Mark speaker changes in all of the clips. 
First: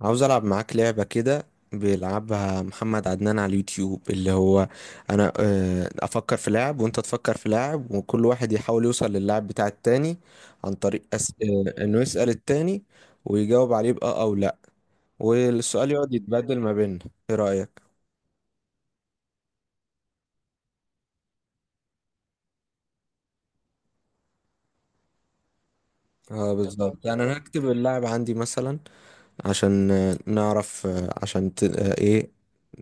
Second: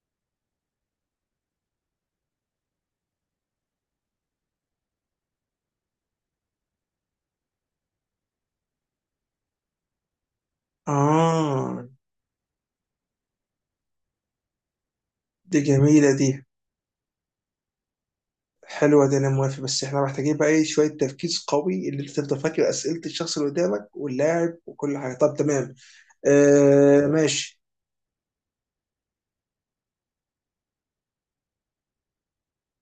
Speaker 1: عاوز ألعب معاك لعبة كده. بيلعبها محمد عدنان على اليوتيوب، اللي هو أنا أفكر في لاعب وأنت تفكر في لاعب، وكل واحد يحاول يوصل للاعب بتاع التاني عن طريق أس... آه،
Speaker 2: آه
Speaker 1: إنه يسأل التاني ويجاوب عليه بأه أو لأ،
Speaker 2: دي
Speaker 1: والسؤال
Speaker 2: جميلة
Speaker 1: يقعد
Speaker 2: دي
Speaker 1: يتبدل ما بيننا. إيه رأيك؟
Speaker 2: حلوة دي أنا موافق. بس إحنا محتاجين بقى إيه شوية تركيز قوي اللي أنت تفضل فاكر أسئلة الشخص اللي قدامك واللاعب وكل حاجة. طب تمام.
Speaker 1: اه، بالظبط،
Speaker 2: آه
Speaker 1: يعني أنا
Speaker 2: ماشي.
Speaker 1: هكتب اللاعب عندي مثلا عشان نعرف، آه، عشان ت... آه، إيه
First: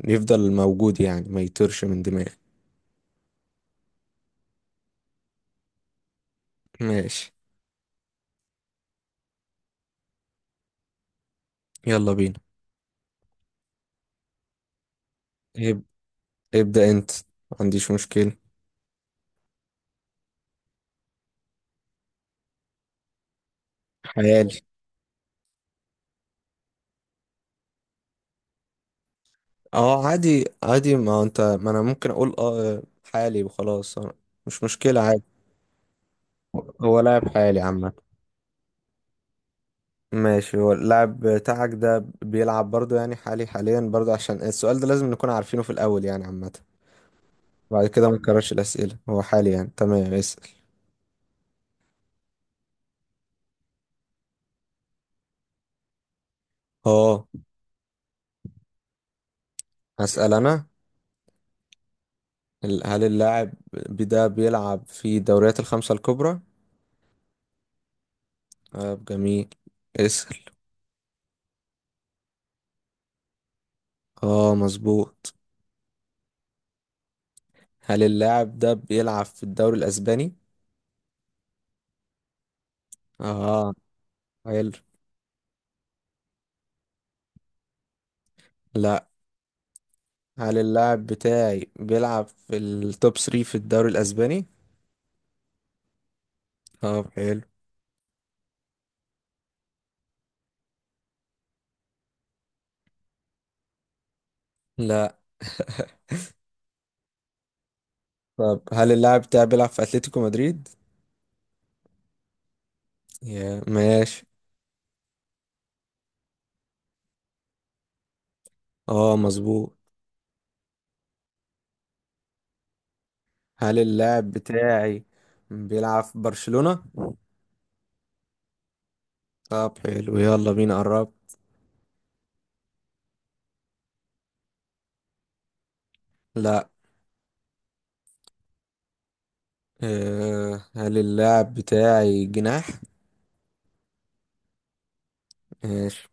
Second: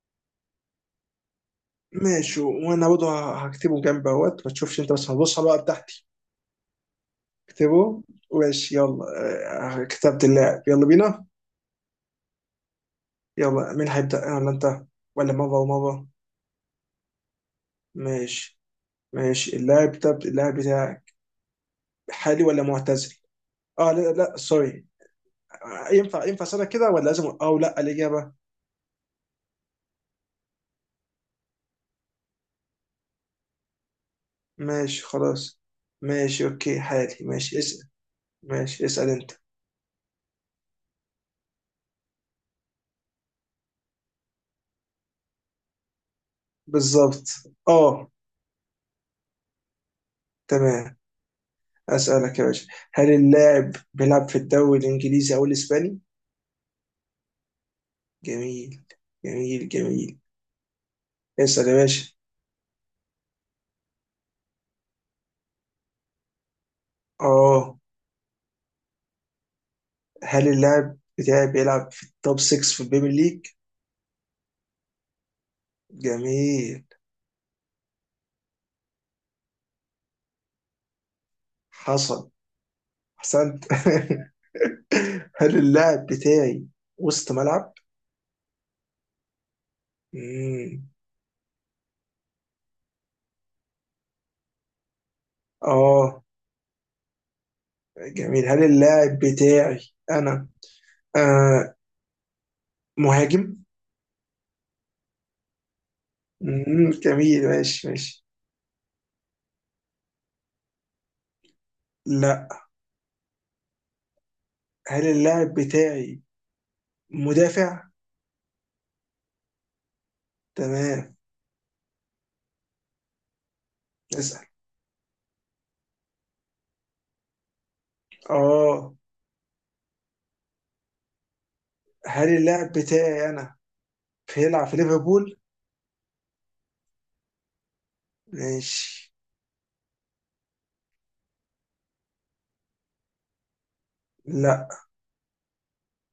Speaker 1: يفضل موجود، يعني ما يطيرش من دماغي.
Speaker 2: ماشي، وأنا برضه هكتبه جنب أهوت ما تشوفش أنت، بس هتبص على الورقة بتاعتي.
Speaker 1: ماشي،
Speaker 2: اكتبه. ماشي يلا. آه كتبت اللاعب، يلا بينا.
Speaker 1: يلا بينا.
Speaker 2: يلا مين هيبدأ، أنا ولا أنت؟ ولا مرة
Speaker 1: إيه،
Speaker 2: ومرة.
Speaker 1: ابدأ انت، ما عنديش مشكلة.
Speaker 2: ماشي. ماشي، اللاعب ده اللاعب بتاعك حالي ولا معتزل؟ اه لا لا
Speaker 1: حيالي.
Speaker 2: سوري. ينفع اسالك كده ولا لازم او لا الاجابه؟
Speaker 1: اه عادي عادي، ما انا ممكن اقول اه حالي وخلاص، مش مشكلة،
Speaker 2: ماشي
Speaker 1: عادي.
Speaker 2: خلاص. ماشي اوكي،
Speaker 1: هو
Speaker 2: حالي.
Speaker 1: لاعب
Speaker 2: ماشي
Speaker 1: حالي
Speaker 2: اسال.
Speaker 1: عامة.
Speaker 2: ماشي اسال انت.
Speaker 1: ماشي، هو اللاعب بتاعك ده بيلعب برضو، يعني حالي حاليا برضو، عشان السؤال ده لازم نكون عارفينه في الأول، يعني عامة.
Speaker 2: بالظبط.
Speaker 1: بعد كده
Speaker 2: اه
Speaker 1: ما نكررش الأسئلة، هو حالي يعني، تمام، اسأل.
Speaker 2: تمام. اسالك يا باشا، هل اللاعب بيلعب في الدوري الانجليزي او الاسباني؟
Speaker 1: اه،
Speaker 2: جميل جميل جميل.
Speaker 1: هسأل أنا.
Speaker 2: اسال يا باشا.
Speaker 1: هل اللاعب ده بيلعب في الدوريات الخمسة الكبرى؟
Speaker 2: اه
Speaker 1: اه، جميل، اسأل.
Speaker 2: هل اللاعب بتاعي بيلعب في التوب 6 في البيبي ليج؟
Speaker 1: اه، مظبوط.
Speaker 2: جميل
Speaker 1: هل اللاعب ده بيلعب في الدوري الأسباني؟
Speaker 2: حصل، احسنت
Speaker 1: اه، حلو.
Speaker 2: هل اللاعب بتاعي وسط ملعب؟
Speaker 1: لا. هل
Speaker 2: مم.
Speaker 1: اللاعب بتاعي بيلعب في التوب 3 في الدوري الأسباني؟
Speaker 2: اه
Speaker 1: طب حلو.
Speaker 2: جميل. هل اللاعب بتاعي انا آه مهاجم؟
Speaker 1: لا.
Speaker 2: جميل ماشي ماشي.
Speaker 1: طب هل اللاعب بتاعي بيلعب في أتلتيكو مدريد؟
Speaker 2: لا
Speaker 1: يا ماشي.
Speaker 2: هل اللاعب بتاعي مدافع؟
Speaker 1: اه مظبوط.
Speaker 2: تمام
Speaker 1: هل اللاعب
Speaker 2: اسأل.
Speaker 1: بتاعي بيلعب في برشلونة؟
Speaker 2: اه
Speaker 1: طب حلو، يلا بينا قرب.
Speaker 2: هل اللاعب بتاعي انا بيلعب في ليفربول؟
Speaker 1: لا.
Speaker 2: ماشي.
Speaker 1: أه، هل اللاعب بتاعي جناح؟
Speaker 2: لا
Speaker 1: ماشي.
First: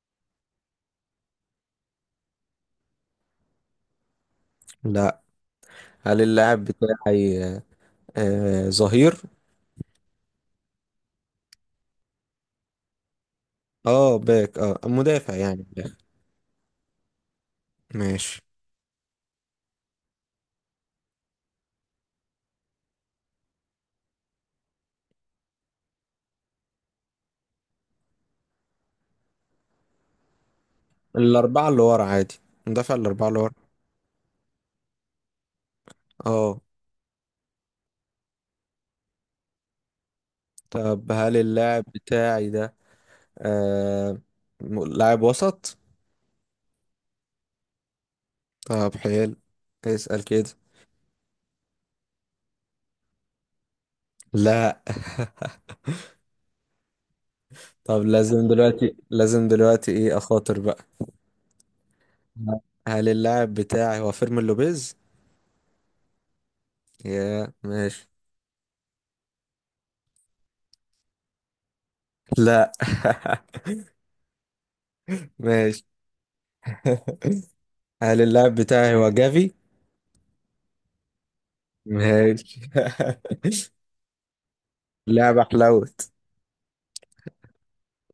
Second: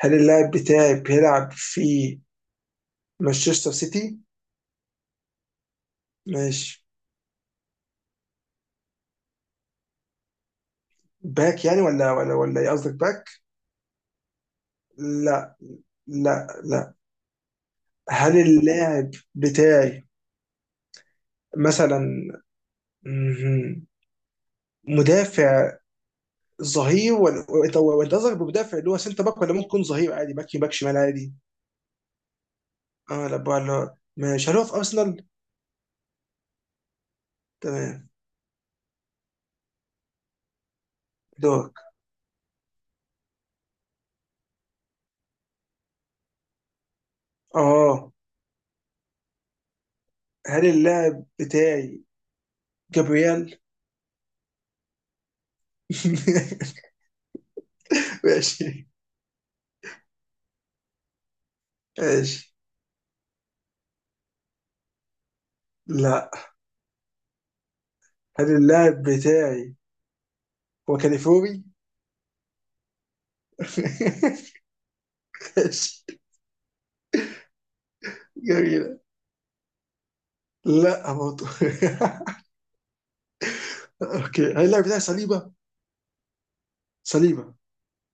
Speaker 2: هل اللاعب بتاعي بيلعب في مانشستر سيتي؟
Speaker 1: لا. هل اللاعب
Speaker 2: ماشي.
Speaker 1: بتاعي أه آه، ظهير؟
Speaker 2: باك يعني؟ ولا ايه قصدك باك؟
Speaker 1: اه باك، اه مدافع
Speaker 2: لا
Speaker 1: يعني، باك.
Speaker 2: لا لا. هل
Speaker 1: ماشي،
Speaker 2: اللاعب بتاعي مثلا مدافع ظهير، ولا وأنت قصدك بمدافع اللي هو سنتر باك، ولا ممكن ظهير عادي باك يمين، باك شمال عادي؟
Speaker 1: الأربعة اللي ورا عادي، مدافع
Speaker 2: اه
Speaker 1: الأربعة
Speaker 2: لا
Speaker 1: اللي ورا.
Speaker 2: بقى، لا ماشي. هل هو في ارسنال؟
Speaker 1: اه.
Speaker 2: تمام
Speaker 1: طب هل
Speaker 2: دورك.
Speaker 1: اللاعب بتاعي ده آه لاعب وسط؟
Speaker 2: اه
Speaker 1: طب حلو، اسأل كده.
Speaker 2: هل اللاعب بتاعي جابرييل؟
Speaker 1: لا. طب لازم
Speaker 2: ماشي
Speaker 1: دلوقتي، لازم دلوقتي، ايه، أخاطر بقى.
Speaker 2: ماشي.
Speaker 1: هل اللاعب بتاعي هو فيرمين لوبيز؟
Speaker 2: لا
Speaker 1: يا ماشي.
Speaker 2: هل اللاعب بتاعي هو كاليفوري؟
Speaker 1: لا. ماشي.
Speaker 2: ماشي.
Speaker 1: هل اللاعب بتاعي
Speaker 2: جميلة.
Speaker 1: هو جافي؟
Speaker 2: لا برضه.
Speaker 1: ماشي.
Speaker 2: اوكي هل اللاعب بتاعي
Speaker 1: لعبة
Speaker 2: صليبة؟
Speaker 1: حلوت.
Speaker 2: صليبة.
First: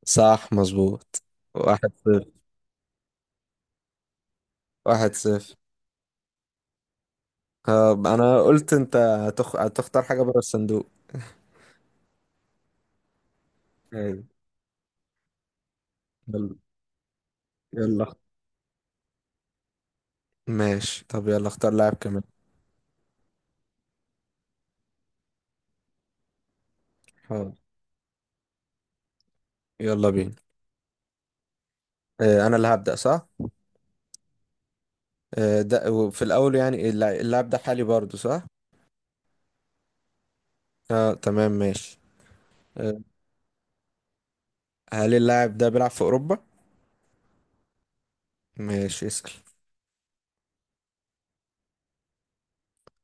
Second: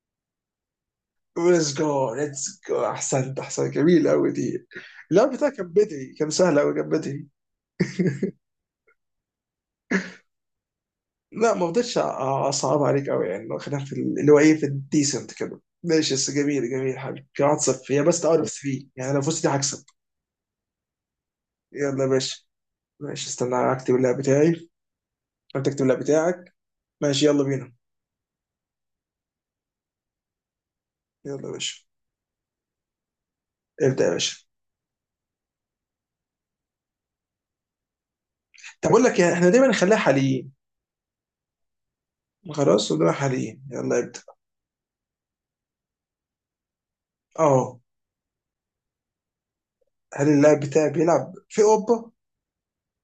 Speaker 1: صح، مظبوط.
Speaker 2: ليتس
Speaker 1: واحد
Speaker 2: جو
Speaker 1: صفر،
Speaker 2: ليتس جو، احسنت احسنت، جميل قوي دي.
Speaker 1: واحد
Speaker 2: اللعب بتاعي
Speaker 1: صفر.
Speaker 2: كان بدري، كان سهل قوي كان بدري.
Speaker 1: طب انا قلت انت هتختار حاجة بره الصندوق.
Speaker 2: لا ما رضيتش، اصعب عليك قوي يعني. خلينا في
Speaker 1: أيوة،
Speaker 2: اللي هو ايه، في الديسنت كده ماشي، بس
Speaker 1: يلا.
Speaker 2: جميل جميل حبيبي كده. 1-0
Speaker 1: يلا
Speaker 2: هي
Speaker 1: اخت-
Speaker 2: بس، اوت اوف 3 يعني، لو فزت دي هكسب.
Speaker 1: ماشي، طب يلا اختار لاعب
Speaker 2: يلا يا
Speaker 1: كمان.
Speaker 2: باشا. ماشي استنى اكتب اللعب بتاعي، انت اكتب اللعب بتاعك. ماشي يلا
Speaker 1: حاضر،
Speaker 2: بينا.
Speaker 1: يلا بينا.
Speaker 2: يلا يا باشا.
Speaker 1: اه، انا اللي هبدأ، صح؟
Speaker 2: ابدا يا باشا.
Speaker 1: اه، ده وفي الاول، يعني اللاعب ده حالي برضو، صح؟
Speaker 2: طب اقول لك إيه، احنا دايما نخليها حاليين.
Speaker 1: اه، تمام، ماشي.
Speaker 2: خلاص
Speaker 1: اه،
Speaker 2: ونبقى حاليين، يلا ابدا.
Speaker 1: هل اللاعب ده بيلعب في اوروبا؟
Speaker 2: اه
Speaker 1: ماشي، اسأل.
Speaker 2: هل اللاعب بتاعي بيلعب في اوروبا؟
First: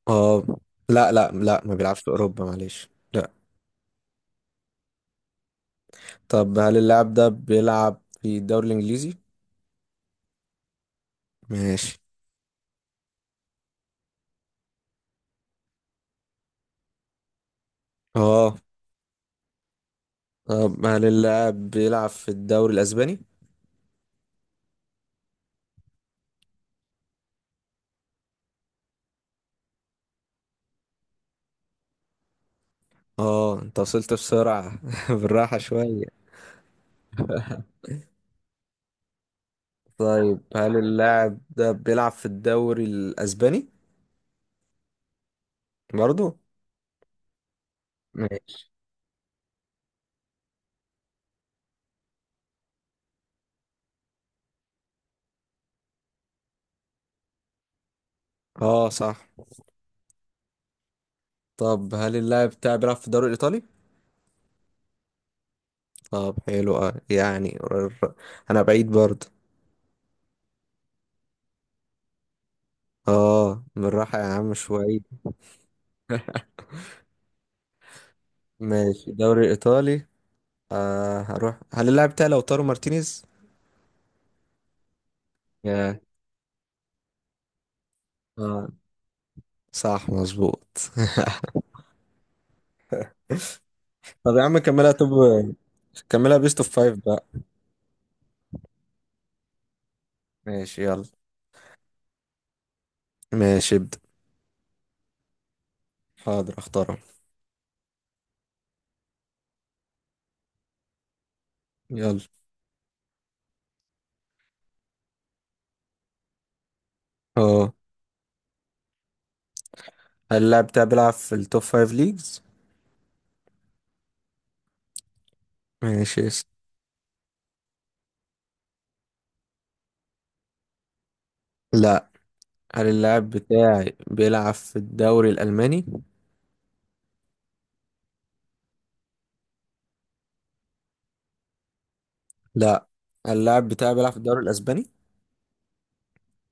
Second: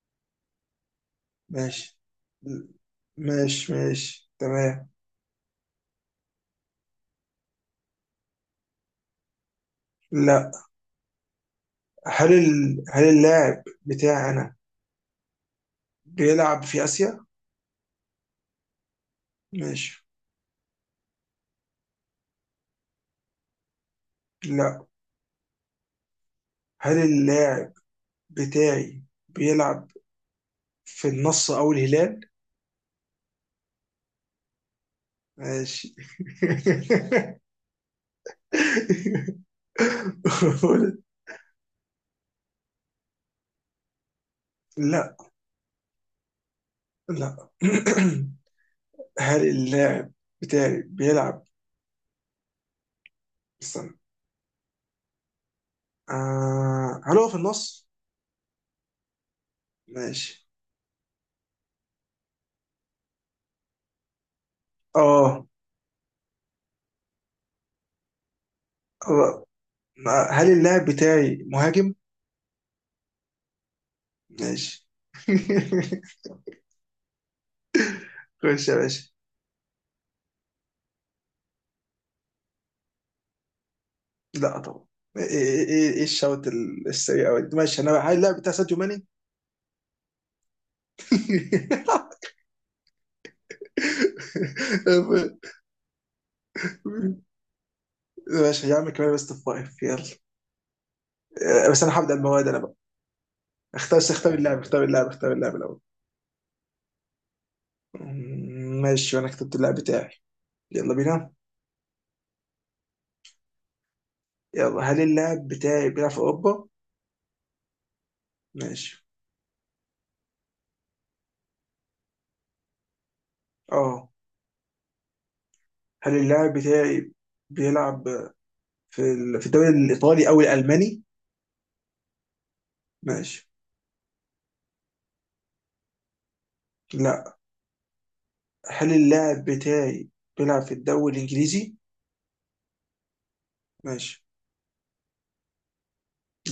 Speaker 1: اه. لا لا لا، ما
Speaker 2: ماشي
Speaker 1: بيلعبش في اوروبا، معلش، لا.
Speaker 2: ماشي ماشي تمام.
Speaker 1: طب هل اللاعب ده بيلعب في الدوري الانجليزي؟
Speaker 2: لا
Speaker 1: ماشي.
Speaker 2: هل هل اللاعب بتاعنا بيلعب في آسيا؟
Speaker 1: اه.
Speaker 2: ماشي.
Speaker 1: طب هل اللاعب بيلعب في الدوري الأسباني؟
Speaker 2: لا هل اللاعب بتاعي بيلعب في النصر أو الهلال؟
Speaker 1: اه، انت وصلت بسرعة. بالراحة
Speaker 2: ماشي
Speaker 1: شوية. طيب هل اللاعب ده بيلعب في الدوري الأسباني؟
Speaker 2: لا
Speaker 1: برضو؟
Speaker 2: لا
Speaker 1: ماشي.
Speaker 2: هل اللاعب بتاعي بيلعب، استنى، هل هو في النص؟
Speaker 1: اه، صح.
Speaker 2: ماشي
Speaker 1: طب هل اللاعب بتاعي بيلعب في الدوري الإيطالي؟
Speaker 2: اه
Speaker 1: طب حلو. اه يعني، أنا بعيد برضو.
Speaker 2: آه. هل اللاعب بتاعي مهاجم؟
Speaker 1: اه، بالراحة يا عم
Speaker 2: ماشي
Speaker 1: شوية.
Speaker 2: خش يا باشا.
Speaker 1: ماشي، الدوري الإيطالي، هروح. هل اللاعب بتاعي لو طارو مارتينيز؟
Speaker 2: لا طبعا. ايه ايه ايه إيه
Speaker 1: ياه.
Speaker 2: إيه الشوط السريع أوي ده؟ ماشي انا هاي اللاعب بتاع
Speaker 1: اه،
Speaker 2: ساديو ماني.
Speaker 1: صح، مظبوط. طب يا عم كملها، طب كملها بيست اوف فايف بقى.
Speaker 2: ماشي يا عم، كمان بس فايف يلا.
Speaker 1: ماشي، يلا.
Speaker 2: بس انا هبدأ المواد انا بقى.
Speaker 1: ماشي، ابدأ.
Speaker 2: اختار اختار اللاعب، اختار اللاعب، اختار اللاعب الاول.
Speaker 1: حاضر، اختارها،
Speaker 2: ماشي وانا كتبت اللاعب بتاعي، يلا بينا.
Speaker 1: يلا.
Speaker 2: يلا هل اللاعب بتاعي بيلعب في اوروبا؟
Speaker 1: اه،
Speaker 2: ماشي.
Speaker 1: هل اللاعب بتاعي بيلعب في التوب فايف ليجز؟
Speaker 2: اه هل
Speaker 1: ماشي، يس.
Speaker 2: اللاعب بتاعي بيلعب في في الدوري الايطالي او الالماني؟
Speaker 1: لا. هل اللاعب
Speaker 2: ماشي.
Speaker 1: بتاعي بيلعب في الدوري الألماني؟
Speaker 2: لا هل اللاعب بتاعي بيلعب في الدوري الإنجليزي؟
Speaker 1: لا. هل اللاعب بتاعي بيلعب في
Speaker 2: ماشي.
Speaker 1: الدوري الأسباني؟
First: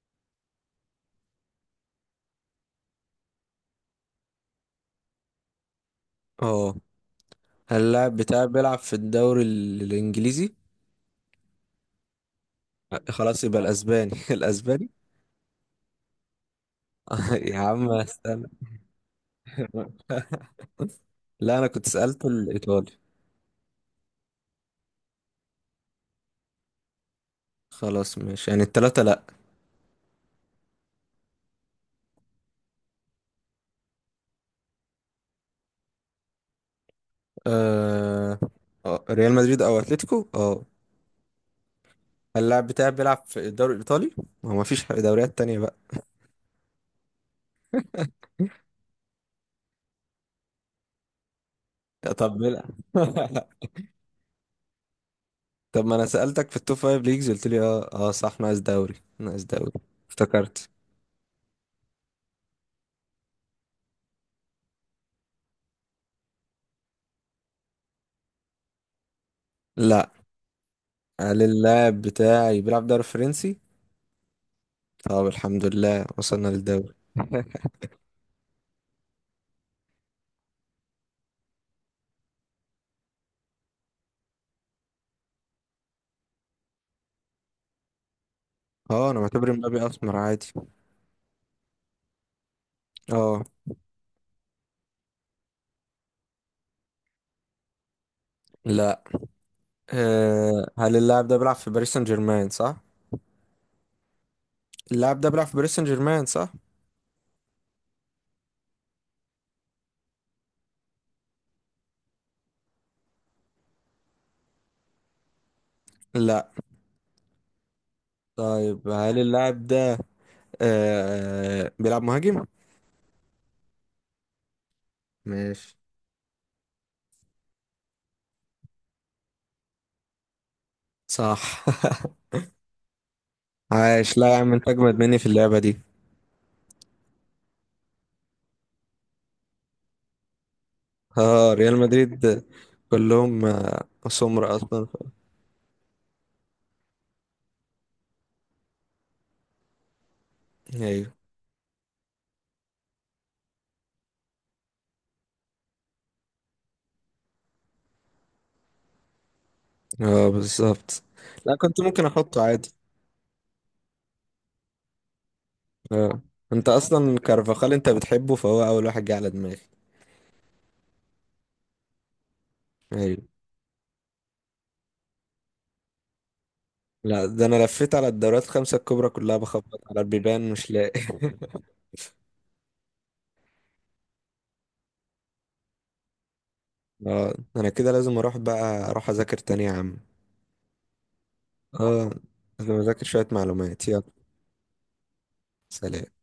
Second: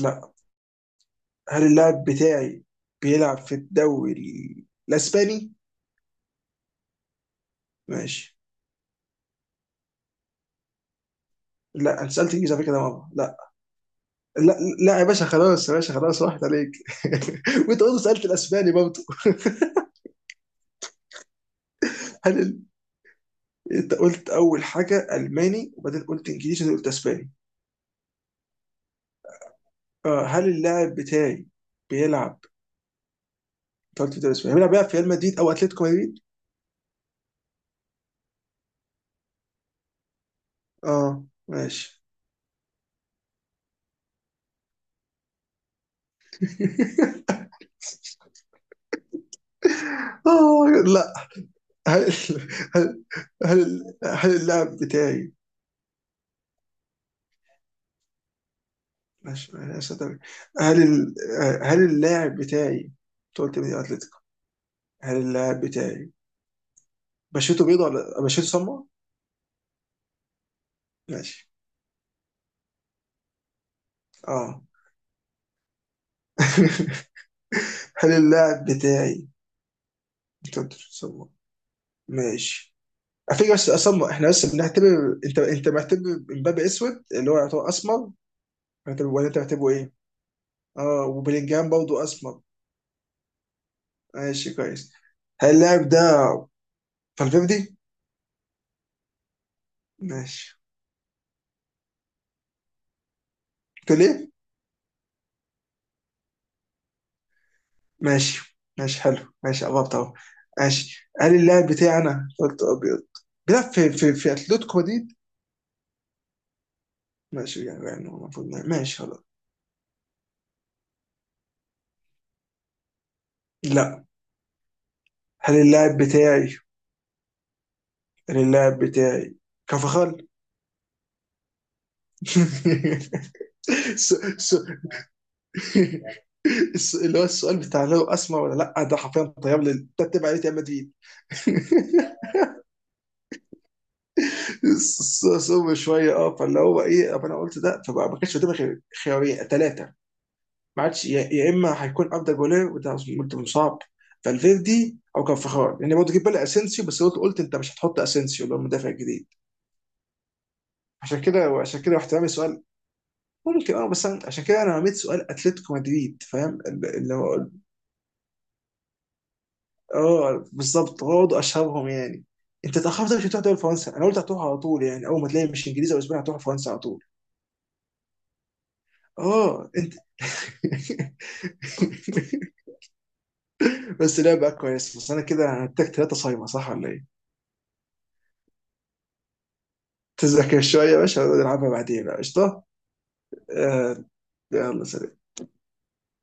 Speaker 2: لا هل اللاعب بتاعي بيلعب في الدوري الإسباني؟
Speaker 1: اه. هل اللاعب
Speaker 2: ماشي.
Speaker 1: بتاعي بيلعب في الدوري الإنجليزي؟
Speaker 2: لا انا سألت انجليزي على فكرة يا ماما، لا.
Speaker 1: خلاص يبقى الأسباني.
Speaker 2: لا
Speaker 1: الأسباني؟
Speaker 2: لا يا باشا خلاص، يا باشا خلاص راحت عليك
Speaker 1: يا
Speaker 2: وانت
Speaker 1: عم
Speaker 2: برضه سألت
Speaker 1: استنى.
Speaker 2: الاسباني برضه.
Speaker 1: لا، أنا كنت سألته
Speaker 2: هل
Speaker 1: الإيطالي.
Speaker 2: انت قلت اول حاجة الماني وبعدين قلت انجليزي وبعدين قلت اسباني.
Speaker 1: خلاص، ماشي، يعني التلاتة لا.
Speaker 2: آه هل اللاعب بتاعي بيلعب، انت قلت في الدوري الاسباني بيلعب في ريال مدريد او اتلتيكو مدريد؟
Speaker 1: آه... ريال مدريد او اتلتيكو، اه.
Speaker 2: اه ماشي.
Speaker 1: اللاعب بتاعي بيلعب في الدوري الايطالي، ما هو مفيش دوريات تانية بقى.
Speaker 2: آه لا. هل
Speaker 1: طب بيلعب.
Speaker 2: هل هل هل اللاعب بتاعي
Speaker 1: طب ما انا سألتك في التوب فايف ليجز، قلت لي اه اه صح، ناقص دوري، ناقص
Speaker 2: ماشي
Speaker 1: دوري،
Speaker 2: ماشي، أصدق.
Speaker 1: افتكرت.
Speaker 2: هل ال- هل اللاعب بتاعي أنت قلت مين اتلتيكو. هل اللاعب بتاعي بشرته بيضة ولا بشرته سمراء؟
Speaker 1: لا. هل
Speaker 2: ماشي
Speaker 1: اللاعب بتاعي بيلعب دوري فرنسي؟
Speaker 2: اه
Speaker 1: طب الحمد لله، وصلنا للدوري.
Speaker 2: هل اللاعب بتاعي أنت قلت بشرته سمراء. ماشي على فكرة، بس اسمر احنا بس بنعتبر، انت معتبر مبابي اسود اللي هو يعتبر اسمر معتبر،
Speaker 1: اه، انا
Speaker 2: ولا انت
Speaker 1: معتبر
Speaker 2: معتبره
Speaker 1: مبابي
Speaker 2: ايه؟
Speaker 1: اسمر عادي.
Speaker 2: اه وبلينجهام برضه اسمر.
Speaker 1: اه.
Speaker 2: ماشي كويس. هل اللاعب ده فالفيردي؟
Speaker 1: لا.
Speaker 2: ماشي.
Speaker 1: آه، هل اللاعب ده بيلعب في باريس سان جيرمان، صح؟
Speaker 2: تقول ايه؟
Speaker 1: اللاعب ده بيلعب في باريس سان جيرمان، صح.
Speaker 2: ماشي ماشي حلو، ماشي قربت اهو. ماشي قال اللاعب بتاعنا قلت ابيض، بيلعب في اتلتيكو مدريد.
Speaker 1: لا.
Speaker 2: ماشي يعني المفروض يعني،
Speaker 1: طيب
Speaker 2: ماشي
Speaker 1: هل
Speaker 2: خلاص.
Speaker 1: اللاعب ده بيلعب مهاجم؟
Speaker 2: لا هل
Speaker 1: ماشي.
Speaker 2: اللاعب بتاعي هل اللاعب بتاعي كفخال
Speaker 1: صح.
Speaker 2: س-
Speaker 1: عاش، لا يا عم،
Speaker 2: س-
Speaker 1: انت اجمد مني في اللعبة دي.
Speaker 2: اللي هو السؤال بتاع لو اسمر ولا لا ده حرفيا، طيب لي تتبع عليه ريال مدريد.
Speaker 1: اه، ريال مدريد كلهم سمر اصلا،
Speaker 2: صعب شويه اه، فاللي هو ايه، طب انا قلت ده، فما ما كانش قدامي غير خيارين ثلاثه. ماتش،
Speaker 1: ايوه.
Speaker 2: يا اما هيكون افضل جولير، وده قلت مصاب، فالفيردي او كارفخال، لان يعني برضه جيب بالي اسينسيو، بس قلت انت مش هتحط اسينسيو اللي هو المدافع الجديد.
Speaker 1: اه، بالظبط.
Speaker 2: عشان كده
Speaker 1: لا، كنت
Speaker 2: وعشان كده
Speaker 1: ممكن
Speaker 2: رحت رامي
Speaker 1: احطه
Speaker 2: سؤال.
Speaker 1: عادي.
Speaker 2: ممكن اه بس عشان كده انا رميت سؤال اتلتيكو
Speaker 1: اه،
Speaker 2: مدريد، فاهم
Speaker 1: انت
Speaker 2: اللي
Speaker 1: اصلا
Speaker 2: هو.
Speaker 1: كارفاخال انت بتحبه، فهو اول واحد جه على دماغي.
Speaker 2: اه بالظبط، هو ده اشهرهم يعني. انت اتاخرت
Speaker 1: ايوه.
Speaker 2: مش هتروح دوري فرنسا، انا قلت هتروح على طول يعني، اول ما تلاقي مش انجليزي او اسباني هتروح فرنسا على طول.
Speaker 1: لا، ده انا لفيت على الدوريات الخمسة الكبرى كلها،
Speaker 2: اه
Speaker 1: بخبط
Speaker 2: انت
Speaker 1: على البيبان مش لاقي.
Speaker 2: بس لعبه كويس، بس انا كده هنتك ثلاثه صايمه صح ولا ايه؟
Speaker 1: اه، انا كده لازم اروح بقى، اروح اذاكر تاني يا عم.
Speaker 2: تذاكر شوية يا باشا ونلعبها بعدين
Speaker 1: اه،
Speaker 2: بقى قشطة.
Speaker 1: لازم اذاكر شوية معلومات، يلا،
Speaker 2: آه، يلا سلام.
Speaker 1: سلام.